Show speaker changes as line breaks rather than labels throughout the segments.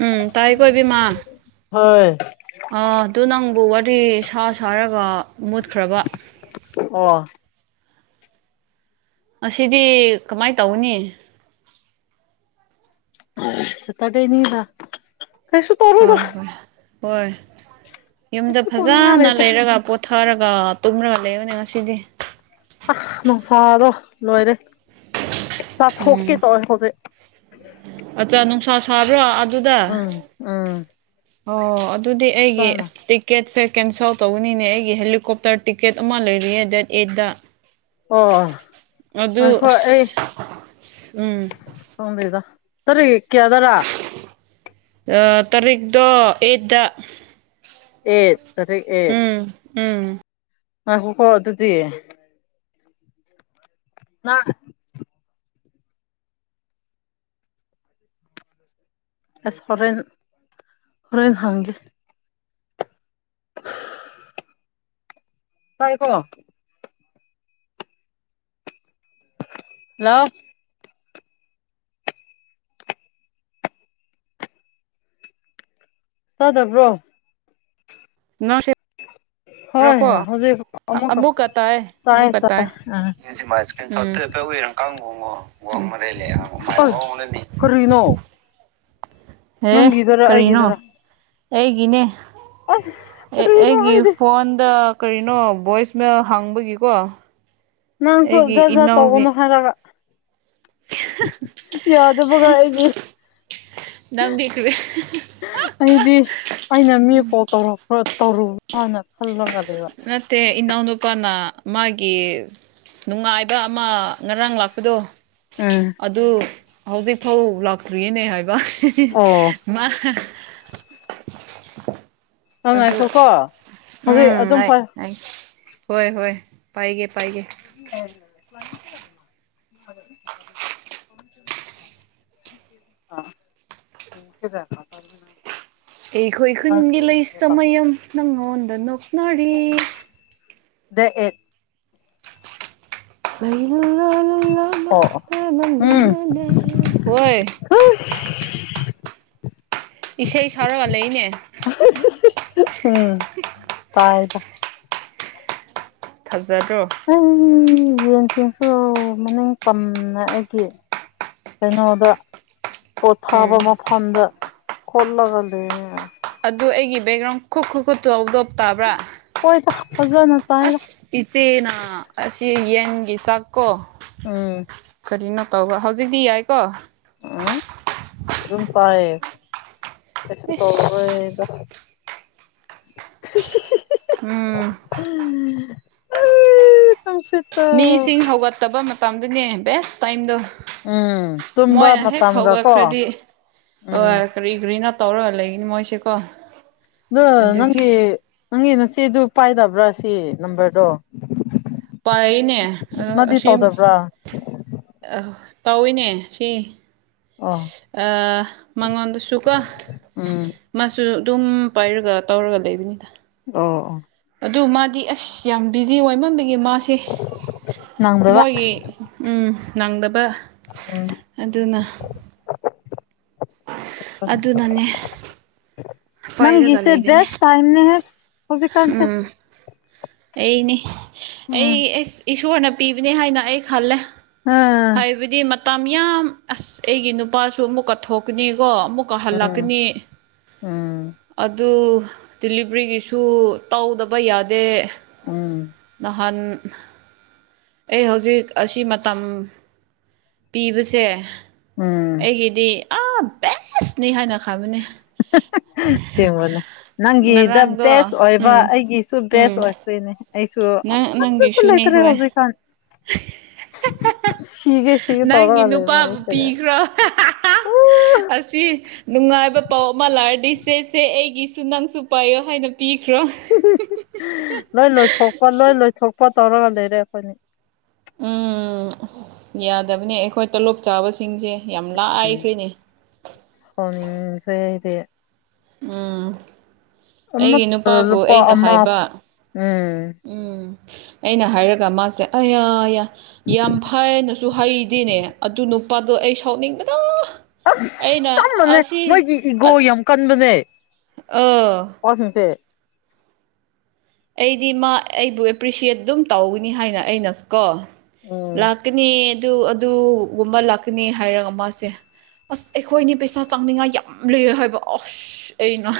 ꯎꯝ ꯇꯥꯏꯀꯣ ꯏꯕꯦꯝꯃ
ꯍꯣꯏ
ꯑꯥ ꯑꯗꯨ ꯅꯪꯕꯨ ꯋꯥꯔꯤ ꯁꯥ ꯁꯥꯔꯒ ꯃꯨꯠꯈ꯭ꯔꯕ
ꯑꯣ
ꯑꯁꯤꯗꯤ ꯀꯃꯥꯏꯅ ꯇꯧꯅꯤ
ꯁꯤꯠꯇꯗꯩꯅꯤꯗ
ꯍ ꯍꯣꯏ ꯍꯣꯏ ꯌꯨꯝꯗ
ꯀꯩꯁꯨ ꯇꯧꯅꯤꯡꯉꯥꯏ
ꯐꯖꯅ
ꯂꯩꯇꯦ
ꯂꯩꯔꯒ ꯄꯣ ꯊꯥꯔꯒ ꯇꯨꯝꯔꯒ ꯂꯩꯕꯅꯦ ꯉꯁꯤꯗꯤ
ꯑꯁ ꯅꯨꯡꯁꯥꯗꯣ ꯂꯣꯏꯔꯦ
ꯎꯝ
ꯆꯥꯊꯣꯛꯀꯦ ꯇꯧꯋꯦ ꯍꯧꯖꯤꯛ
ꯑꯠꯆꯥ ꯅꯨꯡꯁꯥ ꯁꯥꯕ꯭ꯔꯣ ꯑꯗꯨꯗ
ꯎꯝ ꯎꯝ
ꯑꯣ ꯑꯗꯨꯗꯤ ꯑꯩꯒꯤ
ꯆꯥꯅ
ꯑꯁ ꯇꯤꯀꯦꯠꯁꯦ ꯀꯦꯟꯁꯦꯜ ꯇꯧꯒꯅꯤꯅꯦ ꯑꯩꯒꯤ ꯍꯦꯂꯤꯀꯣꯞꯇꯔ ꯇꯤꯛꯀꯦꯠ ꯑꯃ ꯂꯩꯔꯤꯑꯌꯦ ꯗꯦꯠ ꯑꯩꯠꯗ
ꯑꯣ
ꯑꯗꯨ
ꯉꯥꯏꯈꯣ
ꯑꯁ ꯎꯝ
ꯈꯪꯗꯦ ꯗ ꯇꯔꯤꯛ ꯀꯌꯗꯔꯥ
ꯑ ꯇꯥꯔꯤꯛꯛꯇꯣ ꯑꯩꯠꯗ
ꯑꯩꯠ ꯇꯥꯔꯤꯛ ꯑꯩꯠ
ꯎꯝ ꯎꯝ
ꯉꯏꯈꯣꯀꯣ ꯑꯗꯨꯗꯤ ꯃꯥ ꯑꯁ ꯍꯣꯔꯦꯟ ꯍꯣꯔꯦꯟ ꯍꯪꯒꯦ ꯇꯥꯏꯌꯦ ꯀꯣ ꯍꯜꯂꯣ ꯇꯥꯗꯕ꯭ꯔꯣ
ꯅꯣꯁꯦ
ꯍꯣꯏ
ꯀꯣ
ꯍꯧꯖꯤꯛ
ꯑꯃꯨꯛꯀ ꯇꯥꯏ ꯑꯃꯨꯛꯀ ꯇꯥꯏ ꯃ ꯏꯁꯀ ꯎꯏꯔꯝ ꯀꯥꯡꯕꯨꯉꯣ ꯋꯥꯃꯔꯦ ꯂꯩ
ꯑꯥꯢ ꯀꯔꯤꯅꯣ
ꯍꯦ
ꯅꯪꯒꯤꯗꯔ
ꯀꯔꯤꯅꯣ
ꯑꯩꯒꯤꯗꯔ
ꯑꯩꯒꯤꯅꯦ
ꯑꯁ
ꯑꯦ
ꯀꯔꯤꯅꯣ
ꯑꯩꯒꯤ
ꯍꯥꯏꯗꯤ
ꯐꯣꯟꯗ ꯀꯔꯤꯅꯣ ꯚꯣꯏꯁ ꯃꯦꯜ ꯍꯥꯡꯕꯒꯤꯀꯣ
ꯅꯪꯁꯨ
ꯑꯩꯒꯤ
ꯖꯥꯠ ꯖꯥꯠ
ꯏꯅꯥꯎꯒꯤ
ꯇꯧꯒꯥꯅꯨ ꯍꯥꯏꯔꯕ ꯌꯥꯗꯕ ꯒꯥ ꯑꯩꯒꯤ
ꯅꯪꯗꯤ ꯀꯔꯤ
ꯑꯩꯗꯤ ꯑꯩꯅ ꯃꯤ ꯀꯣꯜ ꯇꯧꯔꯛꯄ꯭ꯔꯣ ꯇꯧꯔꯨꯕꯣꯅ ꯈꯜꯂꯒ ꯂꯩ
ꯅꯠꯇꯦ ꯏꯅꯥꯎ ꯅꯨꯄꯥꯅ ꯃꯥꯒꯤ ꯅꯨꯡꯉꯥꯏꯕ ꯑꯃ ꯉꯔꯥꯡ ꯂꯥꯛꯄꯗꯣ
ꯑꯝ
ꯑꯗꯨ ꯍꯧꯖꯤꯛ ꯐꯥꯎ ꯂꯥꯛꯇ꯭ꯔꯤꯅꯦ ꯍꯥꯏꯕ
ꯑꯣ
ꯃꯥ
ꯅꯍꯥꯛ
ꯑꯗꯨ
ꯉꯥꯏꯈ꯭ꯔꯣꯀꯣ ꯍꯧꯖꯤꯛ
ꯎꯝ
ꯑꯗꯨꯝ
ꯑꯩ
ꯐ
ꯍꯣꯏ ꯍꯣꯏ ꯄꯥꯏꯒꯦ ꯄꯥꯏꯒꯦ
[unintelligible] ꯑ ꯍ ꯀꯗ [unintelligible]
ꯑꯩꯈꯣꯏ ꯈꯨꯟꯒꯤ ꯂꯩꯁꯥ ꯃꯌꯝ ꯅꯪꯉꯣꯟꯗ ꯅꯣꯛꯅꯔꯤ
ꯗꯦꯠ ꯑꯦꯠ
ꯂꯩ ꯂꯥ ꯂꯥ ꯂꯥ ꯂꯥ
ꯑꯣ ꯑꯣ
ꯂꯥ ꯂꯥ ꯂꯥ ꯂꯥ ꯍꯣꯏ
ꯍꯥ [unintelligible]
ꯏꯁꯩ ꯁꯥꯔꯒ ꯂꯩꯅꯦ
ꯎꯝ ꯇꯥꯏꯗ
ꯐꯖꯗꯔꯣ
ꯑꯩ ꯌꯦꯟꯁꯤꯡꯁꯨ ꯃꯅꯤꯡ ꯇꯝꯅ ꯑꯩꯒꯤ ꯀꯩꯅꯣꯗ
ꯎꯝ
ꯄꯣꯊꯥꯕ ꯃꯐꯝꯗ ꯈꯣꯠꯂꯒ ꯂꯩꯅ ꯑꯩꯁꯨ
ꯑꯗꯨ ꯑꯩꯒꯤ ꯕꯦꯛꯒ꯭ꯔꯥꯎꯟ ꯈꯨꯛ ꯈꯨ ꯈꯨ ꯇꯧꯕꯗꯣ ꯇꯥꯕ꯭ꯔꯥ
ꯍꯣꯏꯗ ꯐꯖꯅ ꯇꯥꯏꯗ
ꯑꯁ ꯏꯆꯦꯅ ꯑꯁꯤ ꯌꯦꯟꯒꯤ ꯆꯥꯛꯀꯣ
ꯎꯝ
ꯀꯔꯤꯅꯣ ꯇꯧꯕ ꯍꯧꯖꯤꯛꯇꯤ ꯌꯥꯏꯀꯣ
ꯎꯝ ꯑꯗꯨꯝ ꯇꯏꯌꯦ ꯀꯩꯁꯨ
ꯏꯁ
ꯇꯧꯔꯔꯣꯏ ꯗ ꯍꯤ ꯍꯤ ꯍꯤ ꯍꯤ
ꯎꯝ
[unintelligible]
ꯃꯤꯁꯤꯡ ꯍꯧꯒꯠꯇꯕ ꯃꯇꯝꯗꯨꯅꯦ ꯕꯦꯁ ꯇꯥꯏꯝꯗꯣ
ꯎꯝ ꯇꯨꯝꯕ
ꯃꯣꯏꯅ ꯍꯦꯛ
ꯃꯇꯝꯒ ꯀꯣ
ꯍꯧꯒꯠꯈ꯭ꯔꯗꯤ
ꯎꯝ
ꯂꯣꯏꯔꯦ
ꯑꯗꯣ
ꯀꯔꯤ ꯀꯔꯤꯅ ꯇꯧꯔꯒ ꯂꯩꯒꯅꯤ ꯃꯣꯏꯁꯦꯀꯣ
ꯑ
ꯑꯗꯨꯒꯤ
ꯅꯪꯒꯤ ꯅꯪꯒꯤ ꯅꯆꯦꯗꯨ ꯄꯥꯏꯗꯕ꯭ꯔꯥ ꯁꯤ ꯅꯝꯕꯔꯗꯣ
ꯄꯥꯏꯅꯦ ꯑꯗꯣ
ꯃꯥꯗꯤ
ꯑꯁꯤ
ꯇꯧꯗꯕ꯭ꯔꯥ
ꯑ ꯇꯧꯏꯅꯦ ꯁꯤ
ꯑꯣ
ꯑ ꯃꯉꯣꯟꯗꯁꯨꯀꯣ
ꯎꯝ
ꯃꯥꯁꯨ ꯑꯗꯨꯝ ꯄꯥꯏꯔꯒ ꯇꯧꯔꯒ ꯂꯩꯕꯅꯤꯗ
ꯑꯣ ꯑꯣ
ꯑꯗꯨ ꯃꯥꯗꯤ ꯑꯁ ꯌꯥꯝ ꯕꯤꯖꯤ ꯑꯣꯏꯃꯝꯗꯒꯤ ꯃꯥꯁꯦ
ꯅꯪꯗꯕ
ꯃꯣꯏꯒꯤ ꯎꯝ ꯅꯪꯗꯕ
ꯎꯝ
ꯑꯗꯨꯅ ꯑꯗꯨꯅꯅꯦ
[unintelligible]
ꯄꯥꯏꯔꯒ
ꯅꯪꯒꯤꯁꯦ
ꯂꯩꯕꯅꯦ
ꯦꯁ ꯇꯥꯏꯅꯦ ꯍ ꯍꯧꯖꯤ ꯀꯥꯟꯁꯦ
ꯑꯩꯅꯦ
ꯎꯝ
ꯑꯩ ꯏꯁꯣꯔꯅ ꯄꯤꯕꯅꯦ ꯍꯥꯏꯅ ꯑꯩ ꯈꯜꯂꯦ
ꯎꯝ
ꯍꯥꯏꯕꯗꯤ ꯃꯇꯝ ꯌꯥꯝ ꯑꯁ ꯑꯩꯒꯤ ꯅꯨꯄꯥꯁꯨ ꯑꯃꯨꯛ ꯀꯠꯊꯣꯛꯀꯅꯤꯀꯣ ꯑꯃꯨꯛ
ꯎꯝ ꯎꯝ
ꯑꯗꯨ ꯗꯤꯂꯤꯕ꯭ꯔꯤꯒꯤꯁꯨ ꯇꯧꯗꯕ ꯌꯥꯗꯦ
ꯎꯝ
ꯅꯍꯥꯟ ꯑꯩ ꯍꯧꯖꯤꯛ ꯑꯁꯤ ꯃꯇꯝ ꯄꯤꯕꯁꯦ
ꯎꯝ
ꯑꯩꯒꯤ ꯗꯤ ꯑ ꯕꯁꯅꯤ ꯍꯥꯟ ꯈꯕꯨꯅꯦ
ꯊꯦꯡꯕꯅꯦ ꯅꯪꯒꯤꯗ
ꯉꯔꯥꯡꯗꯣ
ꯕꯦꯁ ꯑꯣꯏꯕ
ꯎꯝ
ꯑꯩꯒꯤꯁꯨ
ꯎꯝ
ꯕꯦꯁ ꯑꯣꯏ ꯅꯦ
ꯅꯪ
ꯑꯩꯁꯨꯁꯨ
ꯅꯪꯒꯤꯁꯨꯅꯦ
ꯂꯩꯇꯔꯦ
ꯍꯣꯏ
ꯍꯧꯖꯤ ꯈꯥꯟ
ꯅꯪꯒꯤ
ꯇꯧꯔꯒ ꯂꯩꯕ
ꯅꯨꯄꯥꯕꯨ
ꯑꯩꯁꯦ
ꯄꯤꯈ꯭ꯔꯣ
ꯎ
ꯑꯁꯤ ꯅꯨꯡꯉꯥꯏꯕ ꯄꯥꯎ ꯑꯃ ꯂꯥꯛꯔꯗꯤ ꯁꯦ ꯁꯦ ꯑꯩꯒꯤꯁꯨ ꯅꯪꯁꯨ ꯄꯥꯏꯌꯣ ꯍꯥꯏꯅ ꯄꯤꯈ꯭ꯔꯣ
ꯂꯣꯏ ꯂꯣꯏꯊꯣꯛꯄ ꯂꯣꯏ ꯂꯣꯏꯊꯣꯛꯄ ꯇꯧꯔꯒ ꯂꯩꯔꯦ ꯑꯩꯈꯣꯏꯅꯤ
ꯎꯝ ꯑꯁ ꯌꯥꯗꯕꯅꯦ ꯑꯩꯈꯣꯏ ꯇꯣꯂꯣꯞ ꯆꯥꯕꯁꯤꯡꯁꯦ ꯌꯥꯝ ꯂꯥꯏꯈ꯭ꯔꯤꯅꯦ
ꯁꯈꯥꯎꯅꯤꯡꯈ꯭ꯔꯦ ꯍꯥꯏꯗꯤ
ꯎꯝ ꯑꯩꯒꯤ
ꯑꯃꯠꯇ
ꯅꯨꯄꯥꯕꯨ
ꯂꯨꯄꯥ
ꯑꯩꯅ
ꯑꯃ
ꯍꯥꯏꯕ
ꯎꯝ
ꯎꯝ ꯑꯩꯅ ꯍꯥꯏꯔꯒ ꯃꯥꯁꯦ ꯑꯌꯥ ꯑ ꯌꯥꯝ ꯐꯅꯁꯨ ꯍꯩꯗꯤꯅꯦ ꯑꯗꯨ ꯅꯨꯄꯥꯗꯣ ꯑꯩ ꯁꯥꯎꯅꯤꯡꯕꯗ
ꯑ
ꯑꯩꯅ
ꯆꯞꯝꯕꯅꯦ
ꯑꯁꯤ
ꯃꯣꯏꯒꯤ ꯏꯒꯣ ꯌꯥꯝ ꯀꯟꯕꯅꯦ
ꯑ
ꯑꯣꯣ ꯁꯤꯁꯦ
ꯑꯩꯗꯤ ꯃꯥ ꯑꯩꯕꯨ ꯑꯦꯄ꯭ꯔꯤꯁꯤꯌꯦꯠ ꯑꯗꯨꯝ ꯇꯧꯒꯅꯤ ꯍꯥꯏꯅ ꯑꯩꯅ ꯀꯣ ꯂꯥꯛ
ꯎꯝ
ꯂꯥꯛꯀꯅꯤ ꯑꯗꯨ ꯑꯗꯨꯒꯨꯝꯕ ꯂꯥꯛꯀꯅꯤ ꯍꯥꯏꯔꯒ ꯃꯥꯁꯦ ꯑꯁ ꯑꯩꯈꯣꯏꯅꯤ ꯄꯩꯁꯥ ꯆꯥꯅꯤꯡꯉꯥꯏ ꯌꯥꯝ ꯂꯩꯔ ꯍꯥꯏꯕ ꯑꯁ ꯑꯩꯅ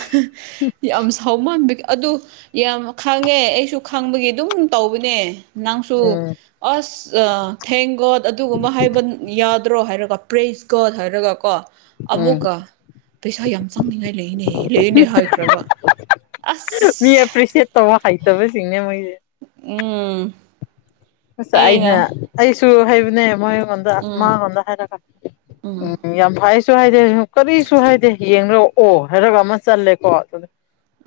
ꯌꯥꯝ ꯁꯥꯎ ꯃꯥꯟꯕꯤ ꯑꯗꯨ ꯌꯥꯝ ꯈꯪꯉꯦ ꯑꯩꯁꯨ ꯈꯪꯕꯒꯤ ꯑꯗꯨꯝ ꯇꯧꯕꯅꯦ ꯅꯪꯁꯨ
ꯎꯝ
ꯑꯁ ꯊꯦꯡ ꯒꯣꯗ ꯑꯗꯨꯒꯨꯝꯕ ꯍꯥꯏꯕ ꯌꯥꯗ꯭ꯔꯣ ꯍꯥꯏꯔꯒ ꯄ꯭ꯔꯦꯁꯀꯠ ꯍꯥꯏꯔꯒꯀꯣ
ꯎꯝ
ꯑꯃꯨꯛꯀ ꯄꯩꯁꯥ ꯌꯥꯝ ꯆꯪꯅꯤꯡꯉꯥꯏ ꯂꯩꯅꯦ ꯂꯩꯅꯦ ꯍꯥꯏꯈ꯭ꯔꯕ
ꯃꯤ
ꯑꯁ
ꯑꯦꯄ꯭ꯔꯤꯁꯦꯠ ꯇꯧꯕ ꯍꯩꯇꯕꯁꯤꯡꯅꯦ ꯃꯣꯏꯁꯦ
ꯎꯝ
ꯑꯁ ꯑꯩꯅ ꯑꯩꯁꯨ ꯍꯥꯏꯕꯅꯦ ꯃꯣꯏꯉꯣꯟꯗ
ꯎꯝ
ꯃꯥꯉꯣꯟꯗ ꯍꯥꯏꯔꯒ ꯎꯝ ꯌꯥꯝ ꯐ ꯁꯨ ꯍꯥꯏꯗꯦ ꯀꯔꯤꯁꯨ ꯍꯥꯏꯗꯦ ꯌꯦꯡꯅꯔꯛꯑꯣ ꯍꯥꯏꯔꯒ ꯑꯃ ꯆꯜꯂꯦꯀꯣ ꯑꯗꯨꯗꯤ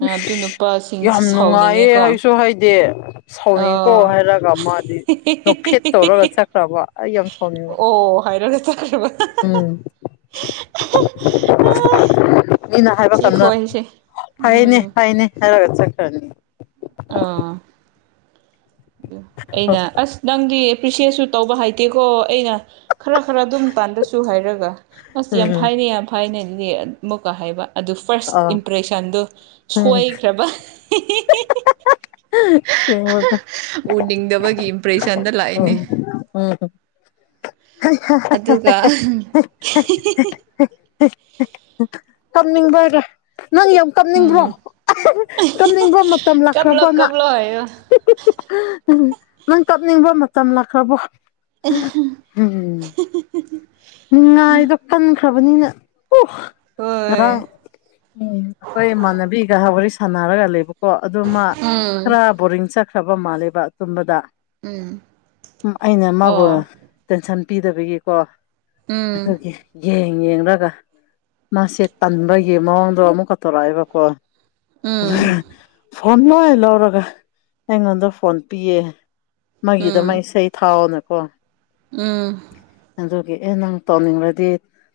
ꯑꯗꯨ ꯅꯨꯄꯥꯁꯤꯡꯁꯤ
ꯌꯥꯝ ꯅꯨꯡꯉꯥꯏꯌꯦ
ꯁꯥꯎꯅꯤꯡꯉꯦꯀꯣ
ꯍꯥꯏꯁꯨ ꯍꯥꯏꯗꯦ ꯁꯥꯎꯅꯤꯡ ꯀꯣ
ꯑꯥ
ꯍꯥꯏꯔꯒ ꯃꯥꯗꯤ ꯅꯨꯡꯐꯦꯠ ꯇꯧꯔꯒ ꯆꯠꯈ꯭ꯔꯕ ꯑꯩ ꯌꯥꯝ ꯁꯥꯎꯅꯤꯡꯉ
ꯑꯣ ꯍꯥꯏꯔꯒ ꯆꯠꯈ꯭ꯔꯕ
ꯎꯝ ꯃꯤꯅ ꯍꯥꯏꯕ
ꯁꯤ
ꯀꯗ
ꯈꯣꯏꯁꯦ
ꯐꯩꯅꯦ
ꯎꯝ
ꯐꯩꯅꯦ ꯍꯥꯏꯔꯒ ꯆꯠꯈ꯭ꯔꯅꯤ
ꯑꯥ ꯑꯩꯅ ꯑꯁ ꯅꯪꯗꯤ ꯄ꯭ꯔꯤꯁꯤꯌꯁꯁꯨ ꯇꯧꯕ ꯍꯩꯇꯦꯀꯣ ꯑꯩꯅ ꯈꯔ ꯈꯔ ꯗꯨꯝ ꯇꯥꯟꯕꯁꯨ ꯍꯩꯔꯒ ꯑꯁ ꯌꯥꯝ
ꯎꯝ
ꯐꯩꯅꯦ ꯌꯥꯝ ꯐꯩꯅꯦ ꯑꯗꯨꯗꯤ ꯑꯃꯨꯛꯀ ꯍꯩꯕ ꯑꯗꯨ ꯐꯥꯔꯁ
ꯑꯥ
ꯏꯝꯄ꯭ꯔꯦꯁꯟꯗꯨ
ꯎꯝ
ꯁꯣꯏꯈ꯭ꯔꯕ
[unintelligible]
ꯎꯅꯤꯡꯗꯕꯒꯤ ꯏꯝꯄ꯭ꯔꯦꯁꯟꯗ ꯂꯥꯛꯑꯦꯅꯦ꯫
ꯎꯝ ꯎꯝ
ꯑꯗꯨꯒ
[unintelligible] ꯀꯞꯅꯤꯡꯕꯩꯔ ꯅꯪ ꯌꯥꯝ ꯀꯞꯅꯤꯡꯕ꯭ꯔꯣ?
ꯎꯝ
ꯇꯝꯅꯤꯡꯕ ꯃꯇꯝ
ꯀꯞꯂꯣ
ꯂꯥꯛꯈ꯭ꯔꯕꯃꯥ?
ꯀꯞꯂꯣ ꯍꯥꯏꯌꯣ
ꯅꯪ ꯀꯞꯅꯤꯡꯕ ꯃꯇꯝ ꯂꯥꯛꯈ꯭ꯔꯕꯣ?
[unintelligible]
ꯎꯝ ꯅꯨꯡꯉꯥꯏꯗꯣ ꯄꯟꯈ꯭ꯔꯕꯅꯤꯅ ꯎ ꯉꯔꯥꯡ
ꯍꯣꯏ
ꯎꯝ ꯑꯈꯣꯏ ꯏꯃꯥꯟꯅꯕꯤꯒ ꯋꯥꯔꯤ ꯁꯥꯟꯅꯔꯒ ꯂꯩꯕ ꯀꯣ ꯑꯗꯨꯃ
ꯎꯝ
ꯈꯔ ꯕꯣꯔꯤꯡ ꯆꯠꯈ꯭ꯔꯕ ꯃꯥꯜꯂꯦꯕ ꯇꯨꯝꯕꯗ꯫
ꯎꯝ
ꯎꯝ ꯑꯩꯅ ꯃꯥꯕꯨ
ꯑꯣ
ꯇꯦꯟꯁꯟ ꯄꯤꯗꯕꯒꯤꯀꯣ
ꯎꯝ
ꯑꯗꯨꯒꯤ ꯌꯦꯡ ꯌꯦꯡꯔꯒ ꯃꯥꯁꯦ ꯇꯟꯕꯒꯤ ꯃꯑꯣꯡꯗꯣ ꯑꯃꯨꯛꯀ ꯇꯧꯔꯛꯑꯦꯕꯀꯣ
ꯎꯝ
[unintelligible] ꯐꯣꯟ ꯂꯣꯏ ꯂꯧꯔꯒ ꯑꯩꯉꯣꯟꯗ ꯐꯣꯟ ꯄꯤꯌꯦ꯫ ꯃꯥꯒꯤꯗ ꯃꯛ
ꯎꯝ
ꯏꯁꯩ ꯊꯥꯎꯅꯀꯣ
ꯎꯝ
ꯑꯦꯑꯦ ꯅꯪ ꯇꯧꯅꯤꯡꯔꯗꯤ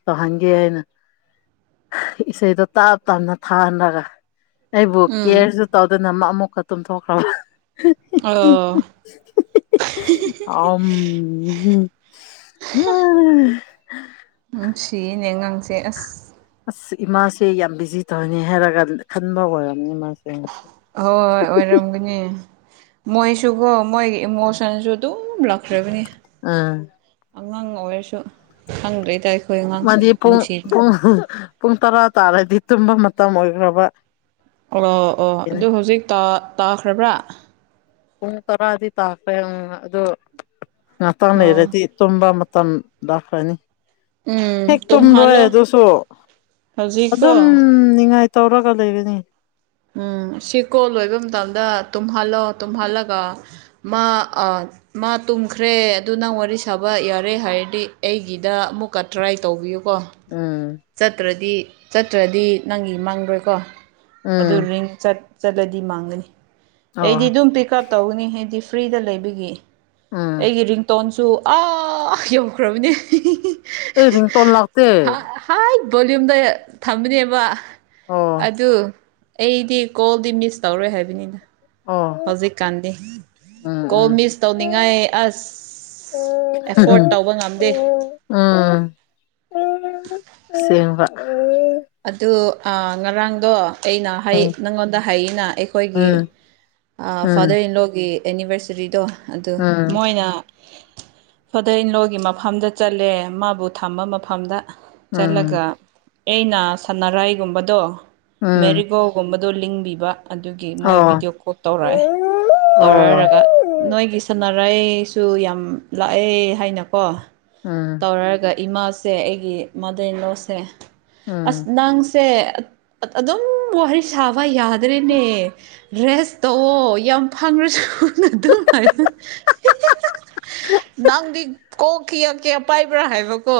ꯇꯧꯍꯟꯒꯦ ꯍꯥꯏꯅ ꯏꯁꯩꯗꯣ ꯇꯥꯞ ꯇꯥꯞꯅ ꯊꯥꯍꯟꯔꯒ ꯑꯩꯕꯨ
ꯎꯝ
ꯀꯦꯌꯔꯁꯨ ꯇꯧꯗꯅ ꯑꯃꯛ ꯑꯃꯨꯛꯀ ꯇꯨꯝꯊꯣꯛꯈ꯭ꯔꯕ
ꯑꯣ
[unintelligible] ꯑꯝ
ꯅꯨꯡꯁꯤꯌꯦꯅꯦ ꯑꯉꯥꯡ ꯁꯦ ꯑꯁ
ꯑꯁ ꯏꯃꯥꯁꯦ ꯌꯥꯝ ꯕꯤꯖꯤ ꯇꯧꯅꯤ ꯍꯥꯏꯔꯒ ꯈꯟꯕ ꯑꯣꯏꯔꯝꯅꯤ ꯃꯥ
ꯍꯣꯏ ꯑꯣꯏꯔꯝꯒꯅꯤ ꯃꯣꯏꯁꯨꯒꯣ ꯃꯣꯏꯒꯤ ꯏꯃꯣꯁꯟꯁꯨ ꯗꯨꯝ ꯂꯥꯛꯈ꯭ꯔꯕꯅꯤ꯫
ꯑꯥ
ꯑꯉꯥꯡ ꯑꯣꯏꯔꯁꯨ ꯈꯪꯗ꯭ꯔꯦ ꯇꯥꯏ
ꯃꯥꯗꯤ ꯄꯨꯡ ꯄꯨꯡ ꯄꯨꯡ ꯇꯔꯥ ꯇꯥꯔꯗꯤ ꯇꯨꯝꯕ ꯃꯇꯝ ꯑꯣꯏꯈ꯭ꯔꯕ꯫
ꯑꯣ ꯑꯣ ꯑꯗꯨ ꯍꯧꯖꯤꯛ ꯇꯥꯈ꯭ꯔꯕ꯭ꯔꯥ?
ꯄꯨꯡ ꯇꯔꯥꯗꯤ ꯇꯥꯈ꯭ꯔꯦꯡ ꯑꯗꯨ ꯉꯥꯇꯡ
ꯑꯣ
ꯂꯩꯔꯗꯤ ꯇꯨꯝꯕ ꯃꯇꯝ ꯂꯥꯈꯔꯅꯤ꯫
ꯎꯝ
ꯍꯦꯛ ꯇꯨꯝꯔꯣꯏ
ꯇꯨꯝꯍꯜꯂꯣ
ꯑꯗꯨꯁꯨ ꯑꯗꯨꯝ
ꯍꯧꯖꯤꯛꯀꯣ
ꯅꯤꯡꯉꯥꯏ ꯇꯧꯔꯒ ꯂꯩꯒꯅꯤ꯫
ꯎꯝ ꯁꯤ ꯀꯣꯜ ꯂꯣꯏꯕ ꯃꯇꯝꯗ ꯇꯨꯝꯍꯜꯂꯣ ꯇꯨꯝꯍꯜꯂꯒ ꯃꯥꯑ ꯃꯥ ꯇꯨꯝꯈ꯭ꯔꯦ ꯑꯗꯨ ꯅꯪ ꯋꯥꯔꯤ ꯁꯥꯕ ꯌꯥꯔꯦ ꯍꯥꯏꯔꯗꯤ ꯑꯩꯒꯤꯗ ꯑꯃꯨꯛꯀ ꯇ꯭ꯔꯥꯏ ꯇꯧꯕꯤꯌꯨꯀꯣ꯫
ꯎꯝ
ꯆꯠꯇ꯭ꯔꯗꯤ ꯆꯠꯇ꯭ꯔꯗꯤ ꯅꯪꯒꯤ ꯃꯥꯡꯗ꯭ꯔꯣꯏꯀꯣ ꯑꯗꯨ
ꯎꯝ
ꯔꯤꯡ ꯆꯠ ꯆꯠꯂꯗꯤ ꯃꯥꯡꯒꯅꯤ ꯑꯩꯗꯤ
ꯑꯣ
ꯗꯨꯝ ꯄꯤꯛ ꯎꯞ ꯇꯧꯒꯅꯤ ꯑꯩꯗꯤ ꯐ꯭ꯔꯤꯗ ꯂꯩꯕꯒꯤ
ꯎꯝ
ꯑꯩꯒꯤ ꯔꯤꯡꯇꯣꯟꯁꯨ ꯑꯥ ꯌꯧꯈ꯭ꯔꯕꯅꯦ꯫
ꯑꯦ ꯔꯤꯡꯇꯣꯟ ꯂꯥꯛꯇꯦ꯫
ꯍꯥꯏ ꯚꯣꯂꯌꯨꯝꯗ ꯊꯝꯕꯅꯦꯕ
ꯑꯣ
ꯑꯗꯨ ꯑꯩꯗꯤ ꯀꯣꯜꯗꯤ ꯃꯤꯁ ꯇꯧꯔꯣꯏ ꯍꯥꯏꯕꯅꯤꯅ꯫
ꯑꯣ
ꯍꯧꯖꯤꯛꯀꯥꯟꯗꯤ
ꯎꯝ
ꯀꯣꯜ
ꯎꯝ
ꯃꯤꯁ ꯇꯧꯅꯤꯡꯉꯥꯏ ꯑꯁ ꯑꯦꯐꯣꯔꯠ ꯇꯧꯕ ꯉꯝꯗꯦ꯫
ꯎꯝ ꯁꯦꯡꯕ ꯎꯝ
ꯑꯗꯨ ꯑ ꯉꯔꯥꯡꯗꯣ ꯑꯩꯅ
ꯎꯝ
ꯅꯪꯉꯣꯟꯗ ꯍꯥꯏꯩꯅ ꯑꯩꯈꯣꯏꯒꯤ
ꯎꯝ ꯎꯝ
ꯐꯥꯗꯔ ꯏꯟꯂꯣꯒꯤ ꯑꯦꯅꯤꯚꯔꯁꯔꯤꯗꯣ ꯑꯗꯨ
ꯎꯝ
ꯃꯣꯏꯅ ꯐꯗꯩ ꯏꯟꯂꯣꯒꯤ ꯃꯐꯝꯗ ꯆꯠꯂꯦ ꯃꯥꯕꯨ ꯊꯝꯕ ꯃꯐꯝꯗ ꯆꯠꯂꯒ
ꯎꯝ
ꯑꯩꯅ ꯁꯅꯔꯥꯏꯒꯨꯝꯕꯗꯣ
ꯎꯝ
ꯃꯦꯔꯤꯒꯣ ꯀꯨꯝꯕꯗꯣ ꯂꯤꯡꯕꯤꯕ ꯑꯗꯨꯒꯤ ꯃꯣꯏ
ꯑꯣ
ꯚꯤꯗꯤꯑꯣ ꯀꯣꯜ ꯇꯧꯔꯛꯑꯦ
ꯑꯣ
ꯇꯧꯔꯛꯔꯒ ꯅꯣꯏꯒꯤ ꯁꯥꯟꯅꯔꯥꯏꯁꯨ ꯌꯥꯝ ꯂꯥꯛꯑꯦ ꯍꯥꯏꯅꯀꯣ
ꯎꯝ
ꯇꯧꯔꯒ ꯏꯃꯥꯁꯦ ꯑꯩꯒꯤ ꯃꯗꯔꯤꯟꯂ‌ꯣꯁꯦ ꯑꯁ ꯅꯪꯁꯦ ꯑꯗꯨꯝ ꯋꯥꯔꯤ ꯁꯥꯕ ꯌꯥꯗ꯭ꯔꯦꯅꯦ ꯔꯦꯁ ꯇꯧꯑꯣ ꯌꯥꯝ ꯐꯪꯉꯁꯨ ꯑꯗꯨꯝ ꯍꯥꯏꯌꯨ ꯅꯪꯗꯤ ꯀꯣꯛ ꯀꯌꯥ ꯀꯌꯥ ꯄꯥꯏꯕ꯭ꯔꯥ ꯍꯥꯏꯕ ꯀꯣ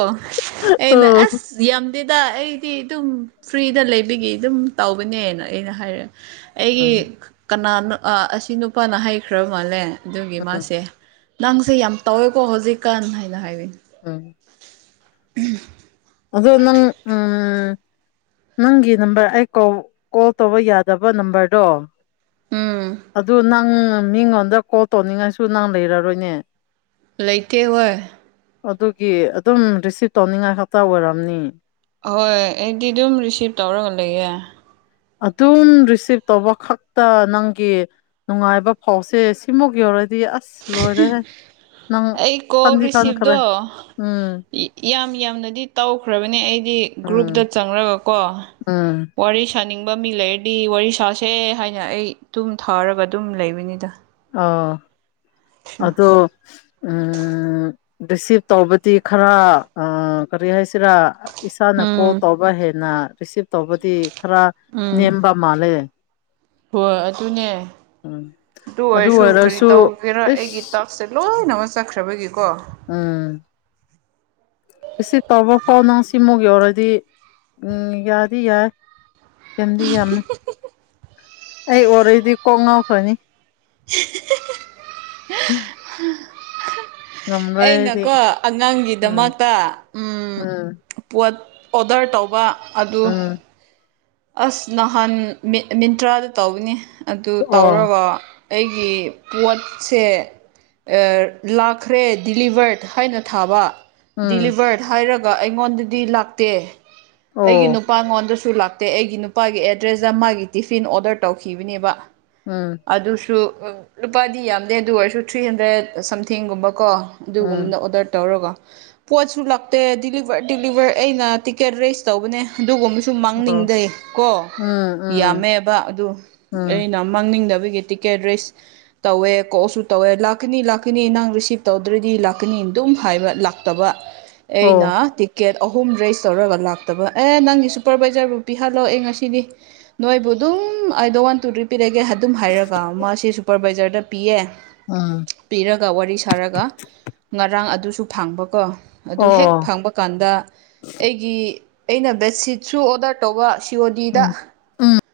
ꯑꯩꯅ
ꯑꯣ
ꯑꯁ ꯌꯥꯝꯗꯦꯗ ꯑꯩ ꯇꯤ ꯑꯗꯨꯝ ꯐ꯭ꯔꯤꯗ ꯂꯩꯕꯒꯤ ꯑꯗꯨꯝ ꯇꯧꯕꯧꯕꯅꯦꯅ ꯑꯩꯅ ꯍꯥꯏꯔꯛꯑꯦ ꯑꯩꯒꯤ
ꯎꯝ
ꯀꯅꯥꯅꯣ ꯑꯁꯤ ꯅꯨꯄꯥꯅ ꯍꯩꯈ꯭ꯔ ꯃꯥꯜꯂꯦ ꯑꯗꯨꯒꯤ
ꯎꯝ
ꯃꯥꯁꯦ ꯅꯪꯁꯦ ꯌꯥꯝ ꯇꯧꯋꯦꯀꯣ ꯍꯧꯖꯤꯛꯀꯥꯟ ꯍꯥꯏꯅ ꯍꯥꯏꯔꯤ
ꯎꯝ
ꯎꯝ
ꯑꯗ ꯅꯪ ꯎꯝ ꯅꯪꯒꯤ ꯅꯝꯕꯔ ꯑꯩ ꯀꯣꯜ ꯇꯧꯕ ꯌꯥꯗꯕ ꯅꯝꯕꯔꯗꯣ
ꯎꯝ
ꯑꯗꯨ ꯅꯪ ꯃꯤꯉꯣꯟꯗ ꯀꯣꯜ ꯇꯧꯅꯤꯡꯉꯥꯏꯁꯨ ꯅꯪ ꯂꯩꯔꯔꯣꯏꯅꯦ
ꯂꯩꯏꯇ‌ꯦ ꯍꯣꯏ
ꯑꯗꯨꯒꯤ ꯑꯗꯨꯝ ꯔꯤꯁꯤꯞ ꯇꯧꯅꯤꯡꯉꯥꯏ ꯈꯛꯇ ꯑꯣꯏꯔꯕꯝꯅꯤ
ꯑꯍꯣꯏ ꯑꯩꯗꯤ ꯑꯗꯨꯝ ꯔꯤꯁꯤꯞ ꯇꯧꯔꯒ ꯂꯩꯌꯦ
ꯑꯗꯨꯝ ꯔꯤꯁꯤꯞ ꯇꯧꯕ ꯈꯛꯇ ꯅꯪꯒꯤ ꯅꯨꯡꯉꯥꯏꯕ ꯐꯥꯎꯁꯦ ꯁꯤꯃꯨ ꯌꯧꯔꯗꯤ ꯑꯁ ꯂꯣꯏꯔꯦ
ꯑꯩ ꯀꯣꯜ ꯔꯤꯁꯤꯚꯗꯣ
ꯎꯝ
ꯌꯥꯝ ꯌꯥꯝꯅꯗꯤ ꯇꯧꯈ꯭ꯔꯕꯅꯦ ꯑꯩꯗꯤ
ꯎꯝ
ꯒ꯭ꯔꯨꯞꯇ ꯆꯪꯂꯉꯒꯀꯣ
ꯎꯝ
ꯋꯥꯔꯤ ꯁꯥꯅꯤꯡꯕ ꯃꯤ ꯂꯩꯔꯗꯤ ꯋꯥꯔꯤ ꯁꯥꯁꯦ ꯍꯥꯏꯅ ꯑꯩ ꯑꯗꯨꯨꯝ ꯊꯥꯔꯕ ꯑꯗꯨꯝ ꯂꯩꯕꯅꯤꯗ
ꯑꯪ ꯑꯗꯣ ꯔꯤꯁꯤꯞ ꯇꯧꯕꯗꯤ ꯈꯔ ꯀꯔꯤ ꯍꯥꯏꯁꯤꯔꯥ ꯏꯁꯥꯅ ꯀꯣꯜ
ꯎꯝ
ꯇꯧꯕ ꯍꯦꯟꯅ ꯔꯤꯁꯤꯞ ꯇꯧꯕꯗꯤ ꯈꯔ
ꯎꯝ
ꯅꯦꯝꯕ ꯃꯥꯜꯂꯦ
ꯍꯣꯏ ꯑꯗꯨꯅꯦ
ꯎꯝ
ꯑꯗꯨ ꯑꯣꯏꯔꯁꯨ ꯀꯔꯤ ꯇꯧꯒꯦꯔꯥ ꯑꯩꯒꯤ
ꯏꯁ
ꯇꯥꯛꯁꯦ ꯂꯣꯏꯅꯃꯛ ꯆꯠꯈ꯭ꯔꯕꯒꯤꯀꯣ
ꯎꯝ ꯇꯧꯕ ꯐꯥꯎ ꯅꯪ ꯁꯤꯃꯨꯛ ꯌꯧꯔꯗꯤ ꯎꯝ ꯌꯥꯗꯤ ꯌꯥꯏ ꯌꯥꯝꯗꯤ ꯌꯥꯝꯃꯦ ꯑꯩ ꯑꯣꯏꯔꯣꯏꯗꯤ ꯀꯣꯛ ꯉꯥꯎꯈ꯭ꯔꯅꯤ
[unintelligible]
ꯉꯝꯔꯣꯏ ꯑꯩꯗꯤ
ꯑꯩꯅꯀꯣ
ꯎꯝ
ꯑꯉꯥꯡꯒꯤꯗꯃꯛꯇ ꯎꯝ ꯄꯠ ꯑꯣꯗꯔ ꯇꯧꯕ ꯑꯗꯨ
ꯎꯝ
ꯑꯁ ꯅꯍꯥꯟ ꯃꯤꯟꯇ꯭ꯔꯥꯗ ꯇꯧꯕꯅꯤ ꯑꯗꯨ
ꯑꯣ
ꯇꯧꯔꯕ ꯑꯩꯒꯤ ꯄꯣꯠꯁꯦ ꯂꯥꯛꯈ꯭ꯔꯦ ꯗꯤꯂꯤꯚꯔꯠ ꯍꯥꯏꯅ ꯊꯥꯕ
ꯎꯝ
ꯗꯤꯂꯤꯚꯔꯠ ꯍꯥꯏꯔꯒ ꯑꯩꯉꯣꯟꯗꯗꯤ ꯂꯥꯛꯇꯦ ꯑꯩꯒꯤ
ꯑꯣ
ꯅꯨꯄꯥꯉꯣꯟꯗꯁꯨ ꯂꯥꯛ ꯑꯦ ꯑꯩꯒꯤ ꯅꯨꯄꯥꯒꯤ ꯑꯦꯗ꯭ꯔꯦꯁꯇ ꯃꯥꯒꯤ ꯇꯤꯐꯤꯟ ꯑꯣꯔꯗꯔ ꯇꯧꯈꯤꯕꯅꯦꯕ
ꯎꯝ
ꯑꯗꯨꯁꯨ ꯂꯨꯄꯥꯗꯤ ꯌꯥꯝꯗꯦ ꯑꯗꯨ ꯑꯣꯏꯔꯁꯨ ꯊ꯭ꯔꯤ ꯍꯟꯗ꯭ꯔꯦꯗ ꯁꯝꯊꯤꯡꯒꯨꯝꯕ ꯀꯣ
ꯎꯝ
ꯑꯗꯨꯒꯨꯝꯕꯗ ꯑꯣꯗꯔ ꯇꯧꯔꯒ ꯄꯣꯠꯁꯨ ꯂꯇꯦ ꯗꯤꯂꯤꯚꯔ ꯗꯤꯂꯤꯚꯔ ꯑꯩꯅ ꯇꯤꯛꯀꯦꯠ ꯔꯁ ꯇꯧꯕꯅꯦ ꯑꯗꯨꯒꯨꯝꯕꯁꯨ
ꯑꯣ
ꯃꯥꯡꯅꯤꯡꯗꯦ ꯀꯣ
ꯎꯝ ꯎꯝ
ꯌꯥꯝꯃꯦꯕ ꯑꯗꯨ ꯑ
ꯎꯝ
ꯃꯥꯡꯅꯤꯡꯗꯕꯒꯤ ꯇꯤꯛꯀꯦꯠ ꯔ‌ꯦꯁ ꯇꯧꯋꯦ ꯀꯣꯛꯁꯨ ꯇꯧꯋꯦ ꯂꯥꯛꯀꯅꯤ ꯂꯥꯛꯀꯅꯤ ꯅꯪ ꯔꯤꯁꯤꯞ ꯇꯧꯗ꯭ꯔꯗꯤ ꯂꯥꯛꯀꯅꯤ ꯑꯗꯨꯝ ꯍꯥꯏꯕ ꯂꯥꯛꯇꯕ ꯑꯩꯅ
ꯑꯣ
ꯇꯤꯀꯦꯠ ꯑꯍꯨꯝ ꯔꯦꯁ ꯇꯧꯔꯒ ꯂꯥꯛꯇꯕ ꯑꯦ ꯅꯪꯒꯤ ꯁꯨꯄꯔꯚꯏꯖꯔꯕꯨ ꯄꯤꯍꯜꯂꯣ ꯑꯩ ꯉꯁꯤꯗꯤ ꯅꯣꯏꯕꯨ ꯑꯗꯨꯝ ꯑꯩꯗꯣ ꯋꯥꯟ ꯇꯨꯗꯔꯤ ꯄꯤꯔꯒꯦ ꯍꯥꯏ ꯑꯗꯨꯝ ꯍꯥꯏꯔꯒ ꯃꯥꯁꯤꯦ ꯁꯨꯄꯔꯚꯏꯖꯔꯗ ꯄꯤꯌꯦ
ꯎꯝ
ꯄꯤꯔꯒ ꯋꯥꯔꯤ ꯁꯥꯔꯒ ꯉꯔꯥꯡ ꯑꯗꯨꯁꯨ ꯐꯪꯕꯀꯣ ꯑꯗꯨ ꯍꯦꯛ
ꯑꯣ
ꯐꯪꯕ ꯀꯥꯟꯗ ꯑꯩꯒꯤ ꯑꯩꯅ ꯕꯦꯠꯁꯤꯠꯁꯨ ꯑꯣꯗꯔ ꯇꯧꯕ ꯁꯤꯌ ꯗꯤꯗ
ꯎꯝ ꯎꯝ